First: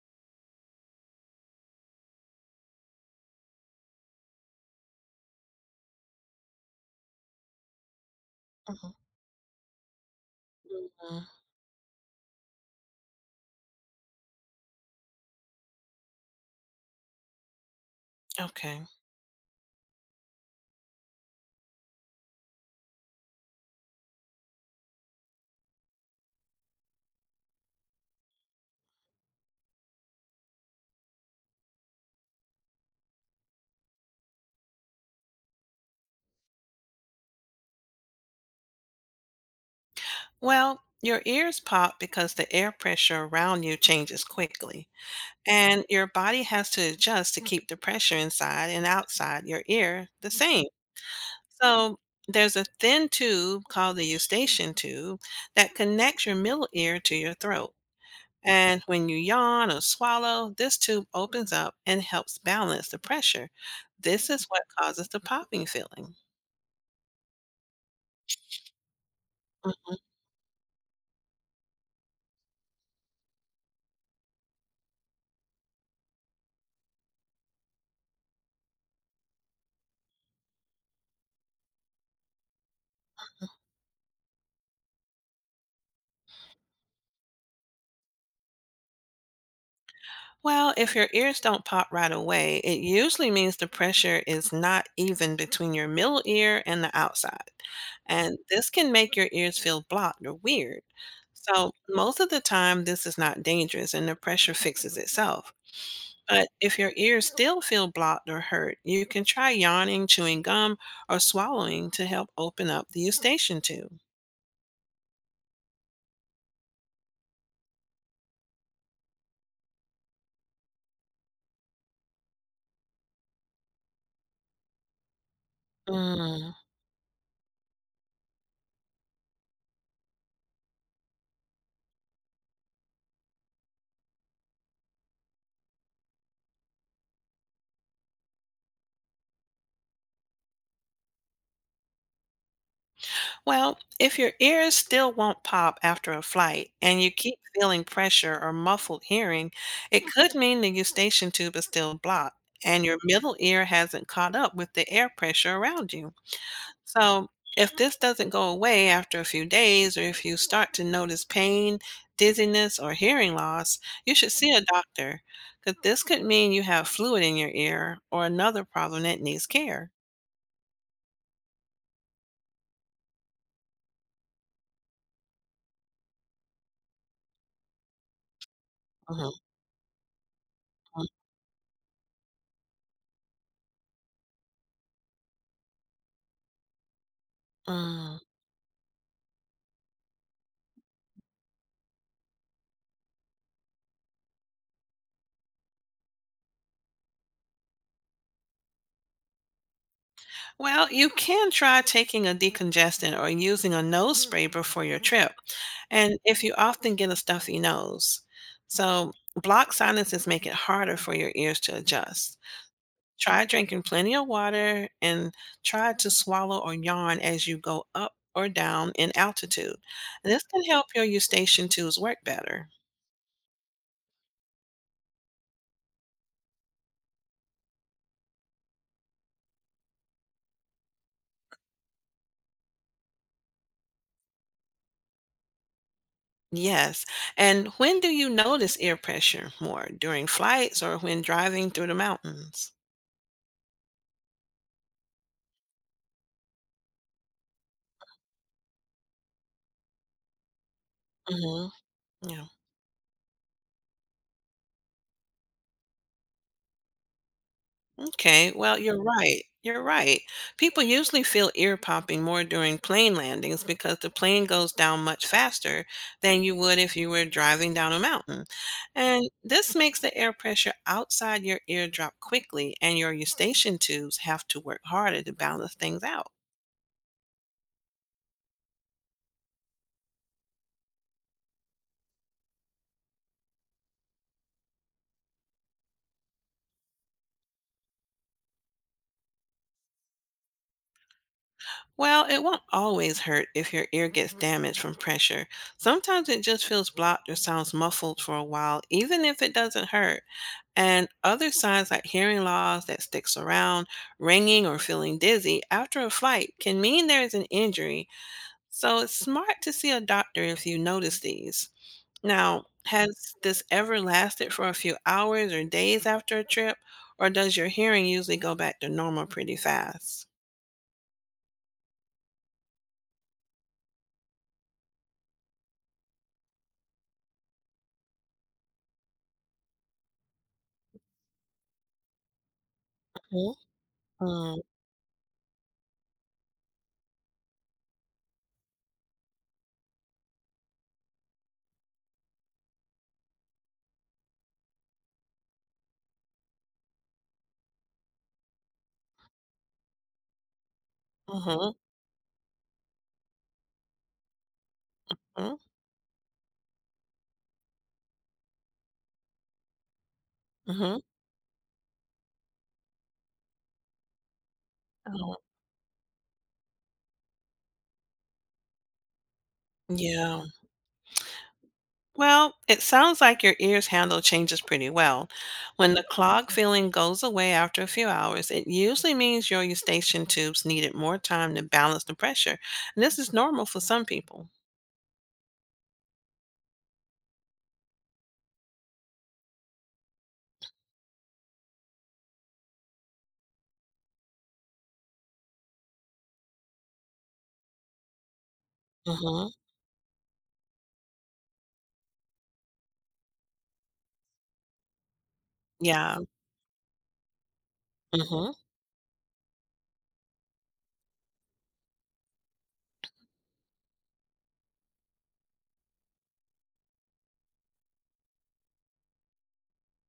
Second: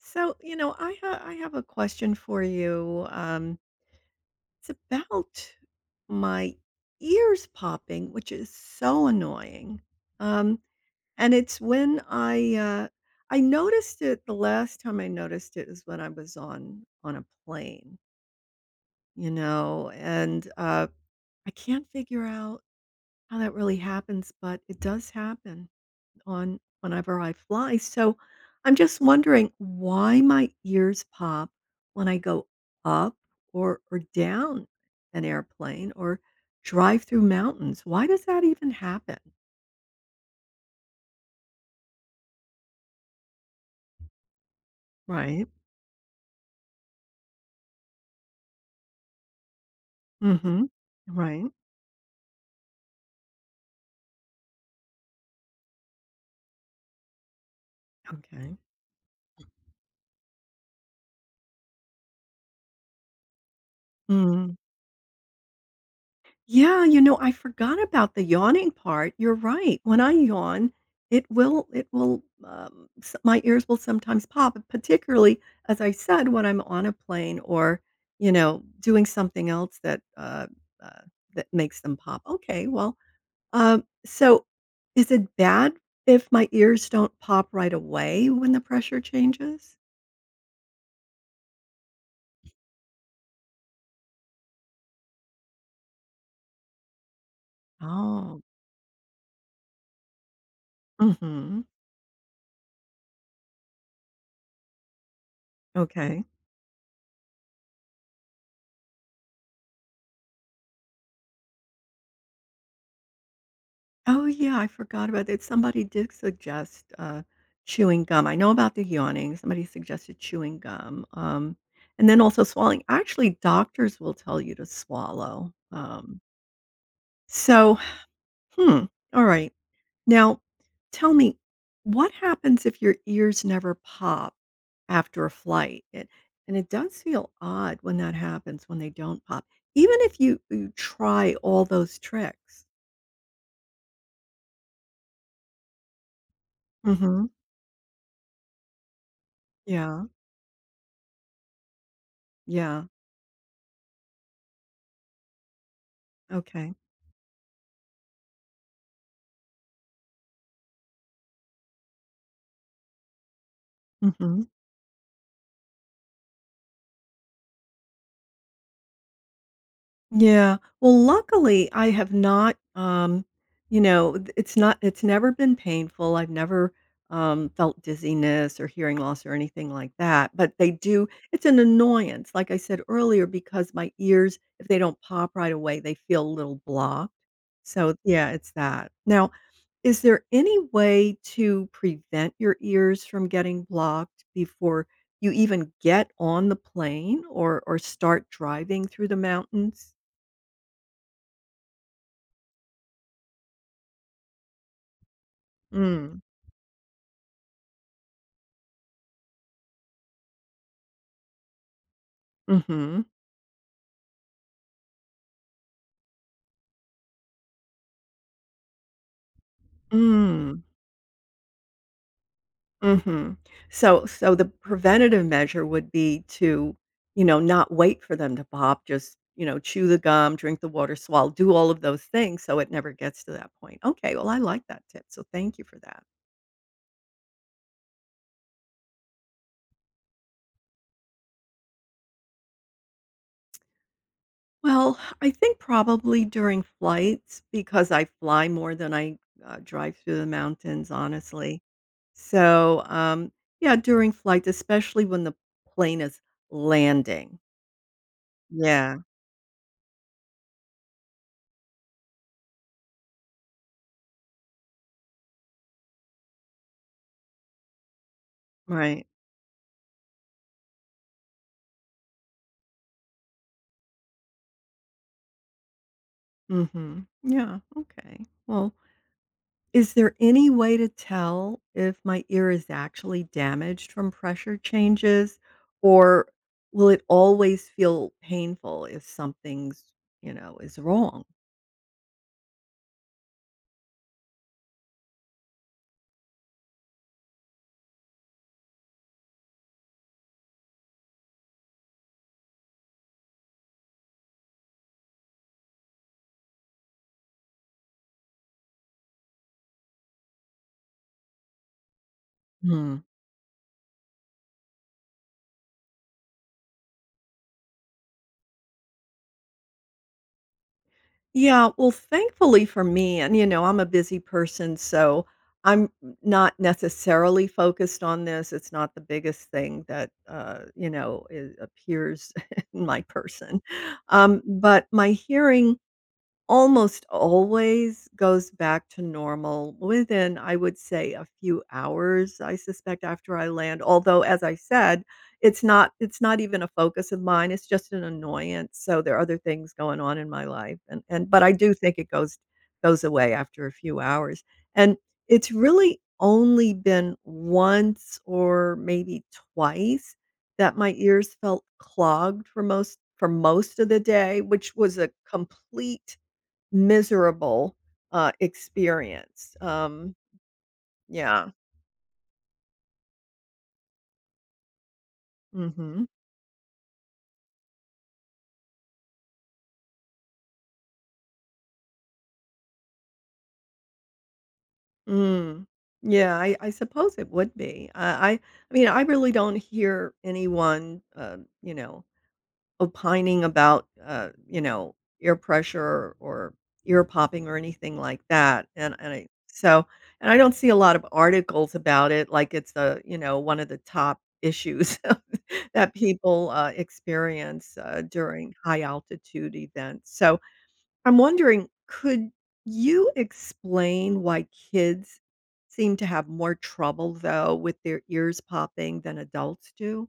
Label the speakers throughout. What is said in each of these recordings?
Speaker 1: So, you know, I have a question for you. It's about my ears popping, which is
Speaker 2: Mhm.
Speaker 1: so annoying. Um,
Speaker 2: Mhm.
Speaker 1: and it's when I noticed it is when I was on a plane,
Speaker 2: Okay.
Speaker 1: you know, and I can't figure out how that really happens, but it does happen. On whenever I fly. So I'm just wondering why my ears pop when I go up or down an airplane or drive through mountains. Why does that even happen?
Speaker 2: Well, your ears pop because the air pressure around you changes quickly,
Speaker 1: Right.
Speaker 2: and your body has to adjust to keep the pressure inside and outside your ear the same.
Speaker 1: Mm-hmm. Right.
Speaker 2: So, there's a thin tube called the eustachian tube that connects your middle ear to your throat.
Speaker 1: Okay.
Speaker 2: And when you yawn or swallow, this tube opens up and helps balance the pressure. This is
Speaker 1: Mm-hmm.
Speaker 2: what causes the popping feeling.
Speaker 1: Yeah, you know, I forgot about the yawning part. You're right. When I yawn, it will, s my ears will sometimes pop, particularly, as I said, when I'm on a plane or, you know, doing something else uh, that makes them pop. Okay, well, so is it bad if my ears don't pop right away when the pressure changes?
Speaker 2: Well, if your ears don't pop right away, it usually means the pressure is not even between your middle ear and the outside. And
Speaker 1: Oh,
Speaker 2: this can make your ears feel blocked or weird.
Speaker 1: mhm,
Speaker 2: So, most of the time, this is not dangerous and the pressure fixes itself.
Speaker 1: okay.
Speaker 2: But if your ears still feel blocked or hurt, you can try yawning, chewing gum, or swallowing to help open up the eustachian tube.
Speaker 1: Oh, yeah, I forgot about that. Somebody did suggest, chewing gum. I know about the yawning. Somebody suggested chewing gum, and then also swallowing. Actually, doctors will tell you to swallow.
Speaker 2: Mm.
Speaker 1: So, hmm, all right. Now, tell me, what happens if your ears never pop after a flight? It, and it does feel odd when that happens, when they don't pop, even if you try all those tricks.
Speaker 2: Well, if your ears still won't pop after a flight and you
Speaker 1: Hmm.
Speaker 2: keep feeling pressure or muffled hearing, it
Speaker 1: Yeah.
Speaker 2: could mean the eustachian tube is still blocked and
Speaker 1: Yeah.
Speaker 2: your middle ear hasn't caught up with the air pressure around you.
Speaker 1: Okay.
Speaker 2: So, if this doesn't go away after a few days or if you start to notice pain, dizziness, or hearing loss, you should
Speaker 1: Mhm.
Speaker 2: see a doctor because this could mean you have fluid in your ear or another problem that needs care.
Speaker 1: Yeah. Well, luckily, I have not, you know, it's never been painful. I've never felt dizziness or hearing loss
Speaker 2: Mhm.
Speaker 1: or anything like that. But they do, it's an annoyance, like I said earlier, because my ears, if they don't pop right away, they feel a little blocked. So,
Speaker 2: Mm.
Speaker 1: yeah, it's that. Now, is there any way to prevent your ears from getting blocked before you even get on the plane or start driving through the mountains?
Speaker 2: Well, you can try taking a decongestant or using a nose spray before your trip. And
Speaker 1: Mm.
Speaker 2: if you often get a stuffy nose, so blocked sinuses make it harder for your ears to adjust.
Speaker 1: Mhm.
Speaker 2: Try drinking plenty of water and try to swallow or yawn as you go up or down in altitude. And this
Speaker 1: Mm.
Speaker 2: can help your eustachian tubes work better.
Speaker 1: Mhm. So the preventative measure would be to, you know, not wait for them to pop, just, you know, chew the gum, drink the water, swallow, do all of those things so it never gets to that point. Okay, well, I like that tip, so thank you for that.
Speaker 2: Yes. And when do you notice ear pressure more? During flights or when driving through the mountains?
Speaker 1: Well, I think probably during flights because I fly more than I drive through the mountains, honestly.
Speaker 2: Hmm. Yeah.
Speaker 1: So, yeah, during flights, especially when the plane is landing.
Speaker 2: Okay, well,
Speaker 1: Yeah.
Speaker 2: you're right. You're right. People usually feel ear popping more during plane landings because the plane goes down much faster than you would if you were driving down a mountain.
Speaker 1: Right.
Speaker 2: And this makes the air pressure outside your ear drop quickly, and your eustachian tubes have to work harder to balance things out.
Speaker 1: Mhm. Yeah, okay. Well, is there any way to tell if my ear is actually damaged from pressure changes, or will it always feel painful if something's, you know, is wrong?
Speaker 2: Well, it won't always hurt if your ear gets damaged from pressure. Sometimes it just feels blocked or sounds muffled for a while, even if it doesn't hurt. And other signs like hearing loss that sticks around, ringing, or feeling dizzy after a flight can mean there is an injury. So it's smart to see a doctor if you notice these. Now,
Speaker 1: Hmm.
Speaker 2: has this ever lasted for a few hours or days after a trip, or does your hearing usually go back to normal pretty fast?
Speaker 1: Yeah, well, thankfully for me, and you know, I'm a busy person, so I'm not necessarily focused on this. It's not the biggest thing that, you know, is, appears in my person.
Speaker 2: Mm-hmm.
Speaker 1: But my hearing almost always goes back to normal within, I would say, a few hours, I suspect, after I land, although, as I said, it's not even a focus of mine, it's just an annoyance, so there are other things going on in my life, and but I do think it goes away after a few hours, and it's really only been once or maybe twice that my
Speaker 2: Mhm.
Speaker 1: ears felt clogged for most of the day, which was a
Speaker 2: Oh.
Speaker 1: complete miserable, experience,
Speaker 2: Yeah.
Speaker 1: yeah,
Speaker 2: Well, it sounds like your ear's handle changes pretty well. When the
Speaker 1: mhm,
Speaker 2: clog feeling goes away after a few hours, it usually means your eustachian tubes needed more time to balance the pressure. And this is normal for some people.
Speaker 1: mm. Yeah, I suppose it would be. I mean, I really don't hear anyone, you know, opining about, you know, ear pressure or ear popping or anything like that, and and I
Speaker 2: Mhm.
Speaker 1: so and I don't see a lot of articles about it, like it's the, you know, one of the top issues that
Speaker 2: Yeah.
Speaker 1: people, experience,
Speaker 2: Mhm.
Speaker 1: during high altitude events, so I'm wondering, could you explain why kids seem to have more trouble, though, with their ears popping than adults do?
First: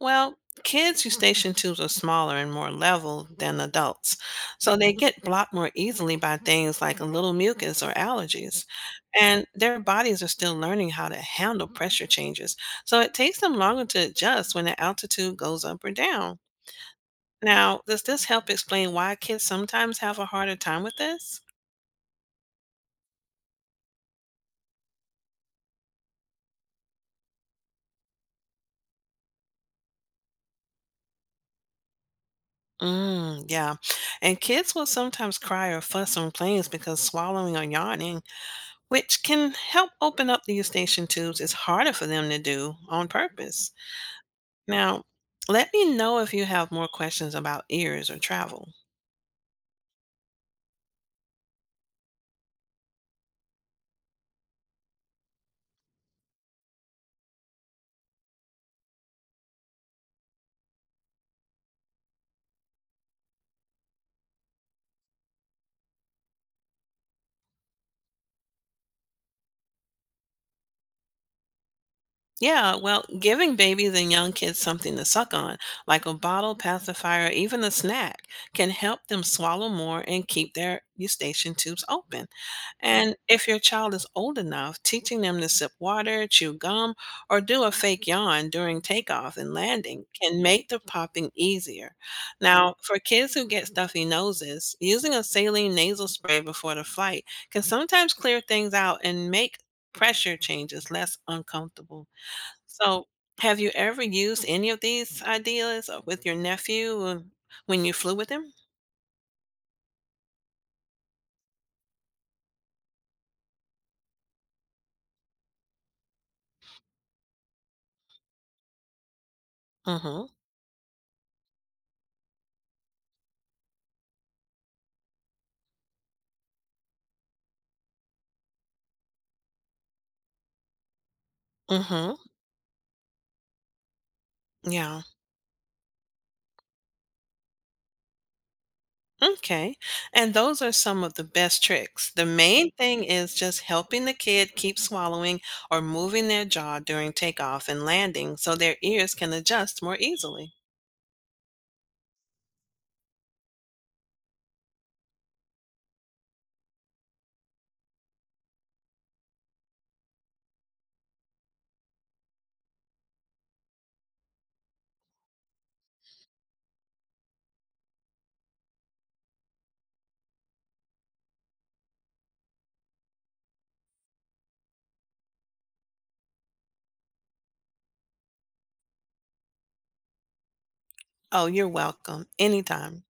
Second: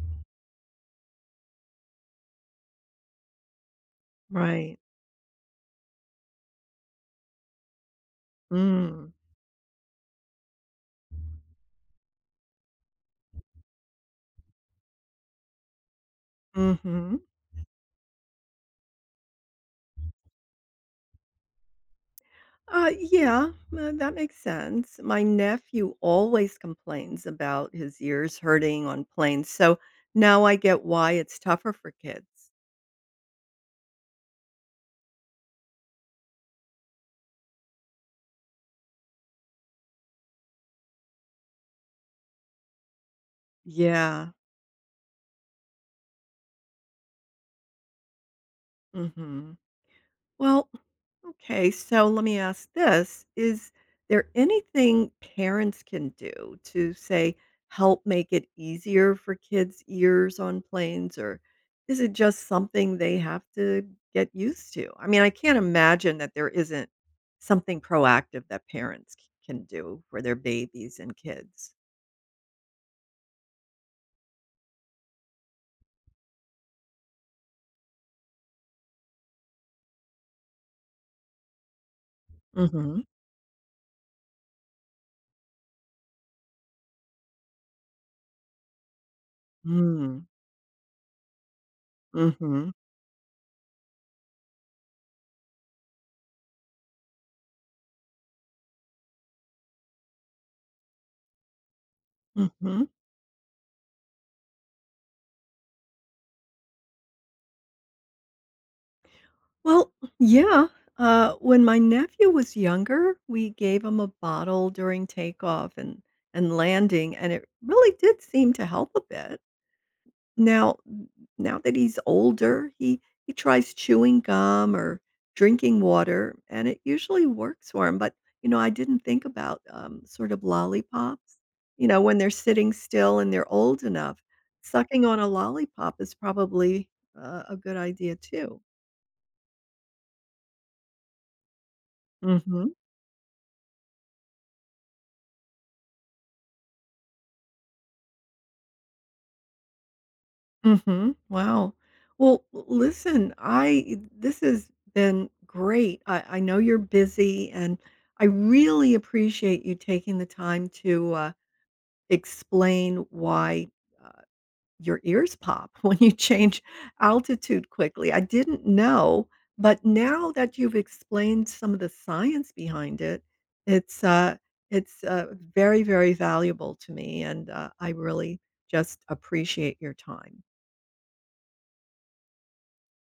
Speaker 2: Well, kids use station tubes are smaller and more level than adults, so
Speaker 1: Right.
Speaker 2: they get blocked more easily by things like a little mucus or allergies.
Speaker 1: Mm.
Speaker 2: And their bodies are still learning how to handle pressure changes, so it takes them longer to adjust when the altitude goes up or down.
Speaker 1: Mhm.
Speaker 2: Now, does this help explain why kids sometimes have a harder time with this?
Speaker 1: Yeah, that makes sense. My nephew always complains about his ears hurting on planes, so now I get why it's tougher for kids.
Speaker 2: Mm, yeah. And kids will sometimes cry or fuss on planes because swallowing or yawning, which can help open up the eustachian tubes, it's harder for them to do on purpose.
Speaker 1: Yeah.
Speaker 2: Now, let me know if you have more questions about ears or travel.
Speaker 1: Hmm. Well, okay, so let me ask this. Is there anything parents can do to, say, help make it easier for kids' ears on planes, or is it just something they have to get used to? I mean, I can't imagine that there isn't something proactive that parents can do for their babies and kids.
Speaker 2: Yeah, well, giving babies and young kids something to suck on, like a bottle, pacifier, or even a snack, can help them swallow more and keep their eustachian tubes open.
Speaker 1: Mm-hmm.
Speaker 2: And if your child is old enough, teaching them to sip water, chew gum, or do a fake yawn during takeoff and landing
Speaker 1: Mm-hmm.
Speaker 2: can make the popping easier. Now, for kids who get stuffy noses, using a saline nasal spray before the flight can sometimes clear things out and make pressure changes less uncomfortable.
Speaker 1: Mm-hmm.
Speaker 2: So, have you ever used any of these ideas with your nephew when you flew with him?
Speaker 1: Well, yeah. When my nephew was younger, we gave him a bottle during takeoff and landing, and it really did seem to help a bit.
Speaker 2: Mm-hmm.
Speaker 1: Now, that he's older, he tries chewing gum or drinking water, and it usually works for him. But you know, I didn't think about sort of lollipops. You know,
Speaker 2: Mm-hmm.
Speaker 1: when they're sitting still and they're old enough,
Speaker 2: Yeah.
Speaker 1: sucking on a lollipop is probably a good idea too.
Speaker 2: Okay. And those are some of the best tricks. The main
Speaker 1: Mm-hmm.
Speaker 2: thing is just helping the kid keep swallowing or moving their jaw during takeoff and landing so their ears can adjust more easily.
Speaker 1: Mhm. Wow. Well, l listen, I this has been great. I know you're busy, and I really appreciate you taking the time to, explain why, uh, your ears pop when you change altitude quickly. I didn't know, but now that you've explained some of the science behind it, it's, uh it's, very, very valuable to me, and, I really just appreciate your time.
Speaker 2: Oh, you're welcome. Anytime.